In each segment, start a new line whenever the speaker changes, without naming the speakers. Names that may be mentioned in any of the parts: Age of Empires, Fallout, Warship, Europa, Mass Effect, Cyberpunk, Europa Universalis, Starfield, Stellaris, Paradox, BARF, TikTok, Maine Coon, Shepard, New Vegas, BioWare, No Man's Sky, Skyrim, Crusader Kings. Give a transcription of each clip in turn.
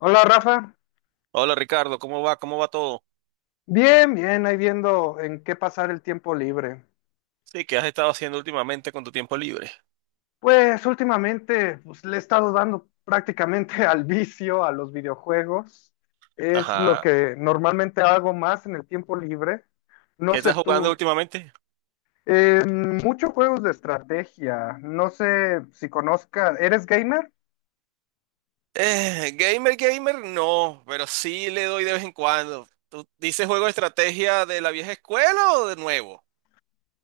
Hola Rafa,
Hola Ricardo, ¿cómo va? ¿Cómo va todo?
bien, bien, ahí viendo en qué pasar el tiempo libre.
Sí, ¿qué has estado haciendo últimamente con tu tiempo libre?
Pues últimamente pues, le he estado dando prácticamente al vicio, a los videojuegos. Es lo
Ajá.
que normalmente hago más en el tiempo libre. No
¿Qué
sé
estás jugando
tú,
últimamente?
muchos juegos de estrategia, no sé si conozcas, ¿eres gamer?
Gamer, gamer, no, pero sí le doy de vez en cuando. ¿Tú dices juego de estrategia de la vieja escuela o de nuevo?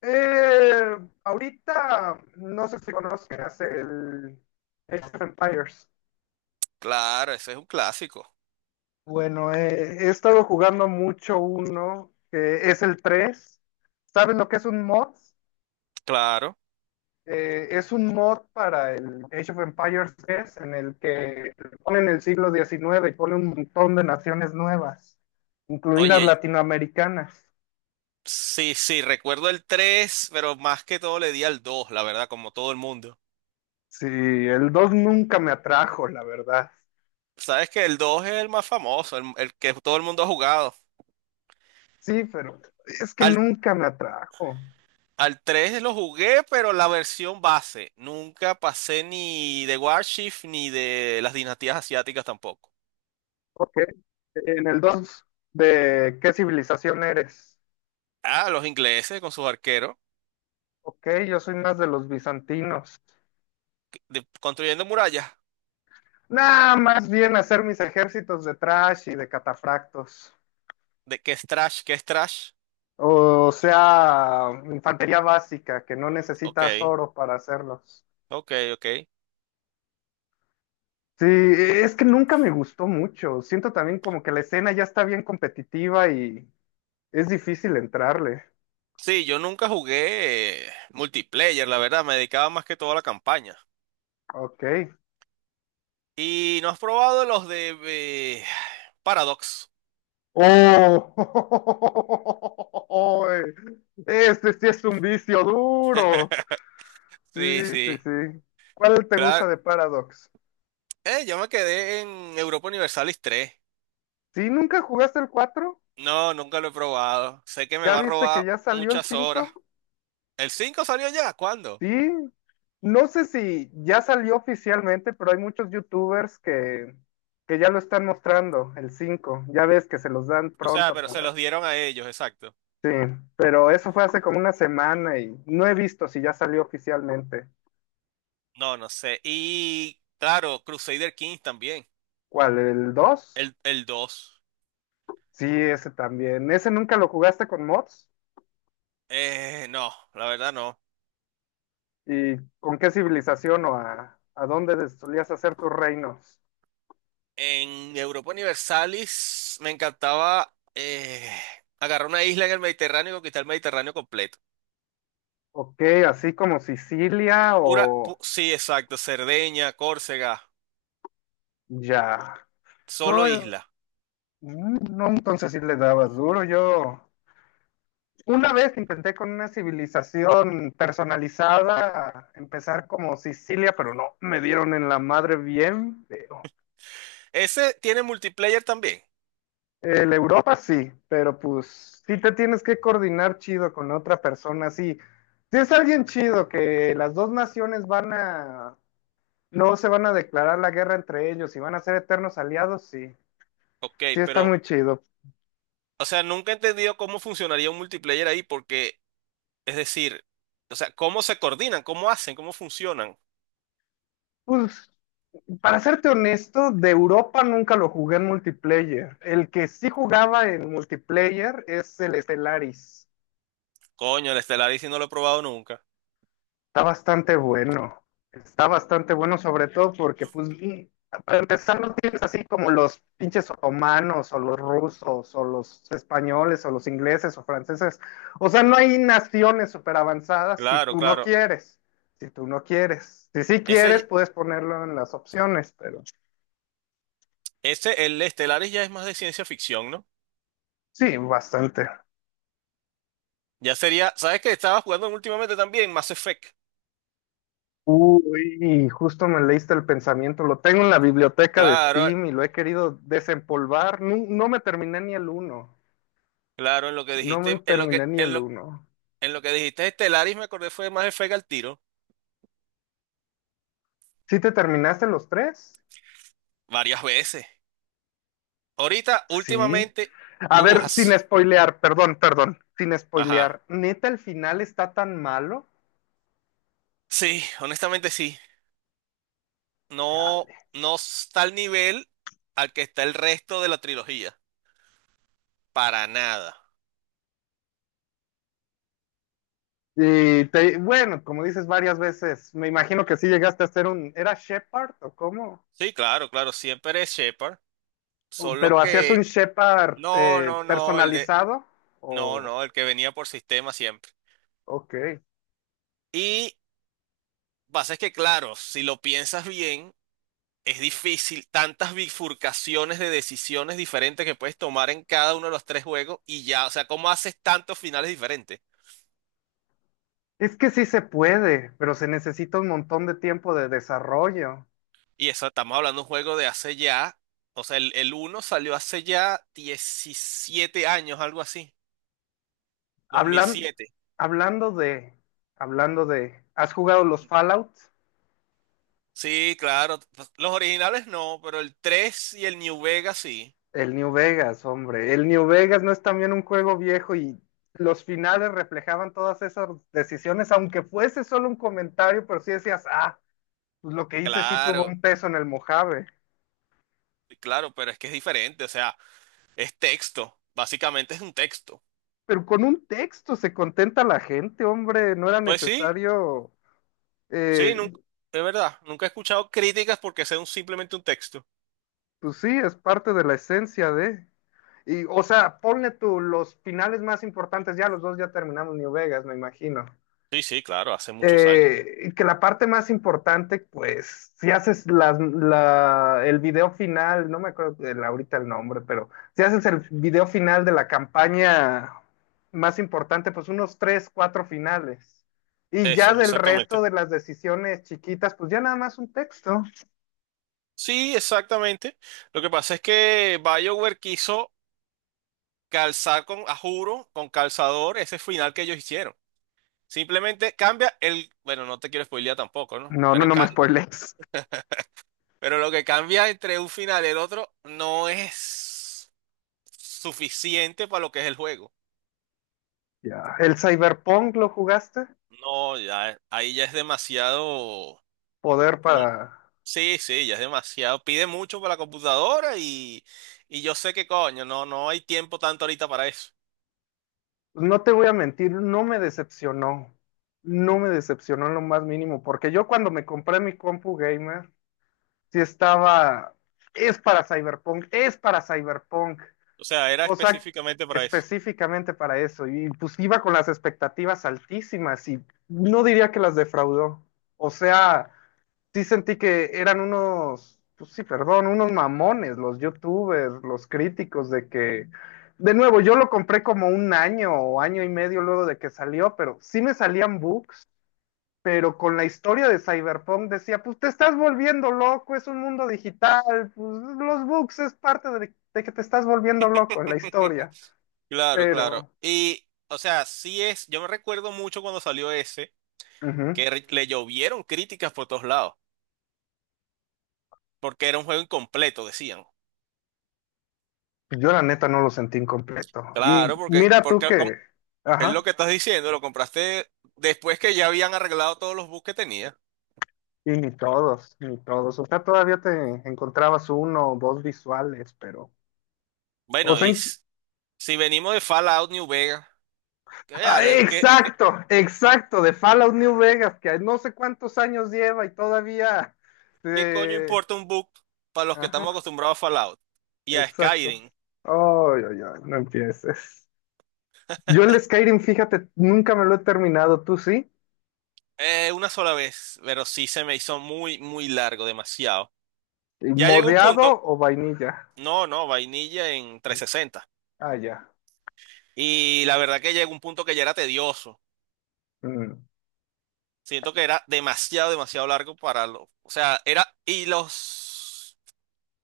Eh, ahorita no sé si conozcas el Age of Empires.
Claro, ese es un clásico.
Bueno, he estado jugando mucho uno, que es el 3. ¿Saben lo que es un mod?
Claro.
Es un mod para el Age of Empires 3, en el que ponen el siglo XIX y ponen un montón de naciones nuevas, incluidas
Oye,
latinoamericanas.
sí, sí, recuerdo el 3, pero más que todo le di al 2, la verdad, como todo el mundo.
Sí, el 2 nunca me atrajo, la verdad.
Sabes que el 2 es el más famoso, el que todo el mundo ha jugado.
Sí, pero es que
Al
nunca me atrajo.
Al 3 lo jugué, pero la versión base. Nunca pasé ni de Warship ni de las dinastías asiáticas tampoco.
Ok, en el dos, ¿de qué civilización eres?
Ah, los ingleses con sus arqueros
Ok, yo soy más de los bizantinos.
construyendo murallas.
Nada, más bien hacer mis ejércitos de trash y de catafractos.
¿De qué es trash? ¿Qué es trash?
O sea, infantería básica, que no
Ok,
necesitas oro para hacerlos.
ok, ok.
Sí, es que nunca me gustó mucho. Siento también como que la escena ya está bien competitiva y es difícil entrarle.
Sí, yo nunca jugué multiplayer, la verdad. Me dedicaba más que todo a la campaña.
Ok.
¿Y no has probado los de eh, Paradox?
¡Oh! Este sí es un vicio duro. Sí,
Sí,
sí,
sí.
sí. ¿Cuál te gusta
Claro.
de Paradox?
Yo me quedé en Europa Universalis 3.
¿Sí nunca jugaste el cuatro?
No, nunca lo he probado. Sé que me
¿Ya
va a
viste que
robar
ya salió el
muchas horas.
cinco?
¿El cinco salió ya? ¿Cuándo?
Sí. No sé si ya salió oficialmente, pero hay muchos youtubers que ya lo están mostrando, el 5. Ya ves que se los dan
O sea,
pronto
pero se los
para...
dieron a ellos, exacto.
Sí, pero eso fue hace como una semana y no he visto si ya salió oficialmente.
No, no sé. Y claro, Crusader Kings también.
¿Cuál? ¿El dos?
El dos.
Sí, ese también. ¿Ese nunca lo jugaste con mods?
No, la verdad no.
¿Y con qué civilización o a dónde solías hacer tus reinos?
En Europa Universalis me encantaba agarrar una isla en el Mediterráneo y conquistar el Mediterráneo completo.
Ok, así como Sicilia o
Sí, exacto. Cerdeña, Córcega,
ya.
solo
No,
isla.
mm, no, entonces sí le dabas duro. Yo una vez intenté con una civilización personalizada empezar como Sicilia, pero no, me dieron en la madre bien feo.
Ese tiene multiplayer también.
El Europa sí, pero pues sí te tienes que coordinar chido con otra persona. Sí, si es alguien chido que las dos naciones van a, no se van a declarar la guerra entre ellos y van a ser eternos aliados, sí,
Ok,
sí está
pero
muy chido.
o sea, nunca he entendido cómo funcionaría un multiplayer ahí, porque, es decir, o sea, cómo se coordinan, cómo hacen, cómo funcionan.
Pues, para serte honesto, de Europa nunca lo jugué en multiplayer. El que sí jugaba en multiplayer es el Stellaris.
Coño, el Stellaris sí no lo he probado nunca.
Está bastante bueno. Está bastante bueno, sobre todo porque, pues, mm, para empezar, no tienes así como los pinches otomanos, o los rusos, o los españoles, o los ingleses, o franceses. O sea, no hay naciones súper avanzadas si
Claro,
tú no
claro.
quieres. Si tú no quieres. Si sí quieres,
Ese,
puedes ponerlo en las opciones, pero
ese, el Stellaris ya es más de ciencia ficción, ¿no?
sí, bastante.
Ya sería, ¿sabes qué? Estaba jugando últimamente también Mass Effect.
Uy, justo me leíste el pensamiento. Lo tengo en la biblioteca de
Claro,
Steam y lo he querido desempolvar. No, me terminé ni el uno.
claro, en lo que
No me
dijiste,
terminé ni el uno.
en lo que dijiste Stellaris me acordé fue de Mass Effect al tiro,
¿Sí te terminaste los tres?
varias veces. Ahorita,
Sí.
últimamente,
A
uh,
ver,
as-
sin spoilear, perdón, perdón, sin
ajá.
spoilear. ¿Neta el final está tan malo?
Sí, honestamente sí. No,
Chale.
no está al nivel al que está el resto de la trilogía. Para nada.
Bueno, como dices varias veces, me imagino que sí llegaste a hacer un, ¿era Shepard o cómo?
Sí, claro, claro, siempre es Shepard. Solo
Pero hacías
que,
un Shepard
no, no, no, el de,
personalizado
no,
o...
no, el que venía por sistema siempre.
Ok.
Y pasa es que, claro, si lo piensas bien, es difícil tantas bifurcaciones de decisiones diferentes que puedes tomar en cada uno de los tres juegos y ya, o sea, ¿cómo haces tantos finales diferentes?
Es que sí se puede, pero se necesita un montón de tiempo de desarrollo.
Y eso, estamos hablando de un juego de hace ya, o sea, el uno salió hace ya 17 años, algo así, dos mil
Hablan-
siete
hablando de, ¿has jugado los Fallout?
Sí, claro, pues, los originales no, pero el 3 y el New Vegas sí.
El New Vegas, hombre. El New Vegas no es también un juego viejo y los finales reflejaban todas esas decisiones, aunque fuese solo un comentario, pero sí decías, ah, pues lo que hice sí tuvo
Claro,
un peso en el Mojave.
claro, pero es que es diferente, o sea, es texto, básicamente es un texto.
Pero con un texto se contenta la gente, hombre. No era
Pues sí,
necesario
sí,
eh,
nunca, es verdad, nunca he escuchado críticas porque sea un, simplemente un texto.
pues sí, es parte de la esencia de. Y, o sea, ponle tú los finales más importantes, ya los dos ya terminamos New Vegas, me imagino.
Sí, sí, claro, hace muchos años.
Y que la parte más importante, pues, si haces el video final, no me acuerdo ahorita el nombre, pero si haces el video final de la campaña más importante, pues unos tres, cuatro finales. Y ya
Eso,
del resto
exactamente.
de las decisiones chiquitas, pues ya nada más un texto.
Sí, exactamente. Lo que pasa es que BioWare quiso calzar con, a juro, con calzador ese final que ellos hicieron. Simplemente cambia el, bueno, no te quiero spoilear tampoco, ¿no?
No, no, no me spoiles.
Pero lo que cambia entre un final y el otro no es suficiente para lo que es el juego.
Ya. ¿El Cyberpunk lo jugaste?
No, ya, ahí ya es demasiado.
Poder
mu-
para...
Sí, sí, ya es demasiado. Pide mucho para la computadora y yo sé que coño, no, no hay tiempo tanto ahorita para eso.
No te voy a mentir, no me decepcionó. No me decepcionó en lo más mínimo, porque yo cuando me compré mi compu gamer, sí estaba... Es para Cyberpunk, es para Cyberpunk.
O sea, era
O sea,
específicamente para eso.
específicamente para eso. Y pues iba con las expectativas altísimas y no diría que las defraudó. O sea... sí sentí que eran unos, pues sí, perdón, unos mamones, los youtubers, los críticos de que, de nuevo, yo lo compré como un año o año y medio luego de que salió, pero sí me salían bugs, pero con la historia de Cyberpunk decía, pues te estás volviendo loco, es un mundo digital, pues los bugs es parte de que te estás volviendo loco en la historia,
Claro, claro.
pero...
Y, o sea, sí es, yo me recuerdo mucho cuando salió ese,
ujú.
le llovieron críticas por todos lados, porque era un juego incompleto, decían.
Yo la neta no lo sentí incompleto. Y
Claro, porque,
mira tú
porque com-
que...
es lo
Ajá.
que estás diciendo, lo compraste después que ya habían arreglado todos los bugs que tenía.
Y ni todos, ni todos. O sea, todavía te encontrabas uno o dos visuales, pero. O
Bueno,
sea,
y
en-
s- si venimos de Fallout New Vegas, ¿qué,
¡Ah,
hablas?
exacto, exacto, de Fallout New Vegas, que no sé cuántos años lleva y todavía.
¿Qué coño
eh,
importa un bug para los que
Ajá,
estamos acostumbrados a Fallout y a
exacto.
Skyrim?
Ay, ay, ay, no empieces. Yo el Skyrim, fíjate, nunca me lo he terminado, ¿tú sí?
Una sola vez, pero sí se me hizo muy, muy largo, demasiado. Ya llegó un
¿Modeado
punto.
o vainilla?
No, no, vainilla en 360.
Ah, ya.
Y la verdad que llegó un punto que ya era tedioso.
Mm,
Siento que era demasiado, demasiado largo para lo. O sea, era. Y los.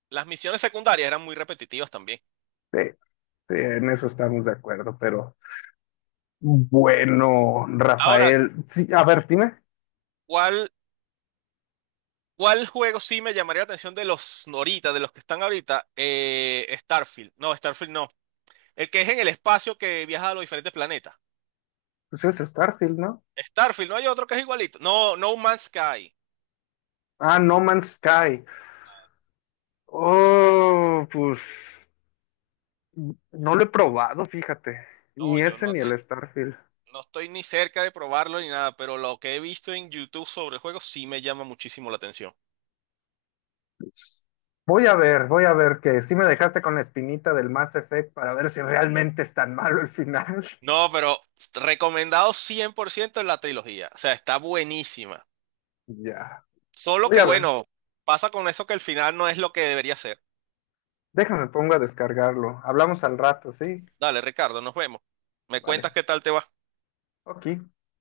Las misiones secundarias eran muy repetitivas también.
sí, sí, en eso estamos de acuerdo, pero. Bueno,
Ahora,
Rafael, sí, a ver, dime,
¿cuál, ¿cuál juego sí me llamaría la atención de los noritas, de los que están ahorita? Starfield. No, Starfield no. El que es en el espacio que viaja a los diferentes planetas.
pues es Starfield, ¿no?
Starfield, no hay otro que es igualito. No, No Man's Sky.
Ah, No Man's Sky. Oh, pues no lo he probado, fíjate,
No,
ni
yo
ese
no
ni
te.
el Starfield.
No estoy ni cerca de probarlo ni nada, pero lo que he visto en YouTube sobre el juego sí me llama muchísimo la atención.
Voy a ver que sí me dejaste con la espinita del Mass Effect para ver si realmente es tan malo el final.
No, pero recomendado 100% la trilogía. O sea, está buenísima.
Ya,
Solo
voy
que
a ver,
bueno, pasa con eso que el final no es lo que debería ser.
déjame pongo a descargarlo. Hablamos al rato, ¿sí?
Dale, Ricardo, nos vemos. Me cuentas
Vale,
qué tal te va.
ok.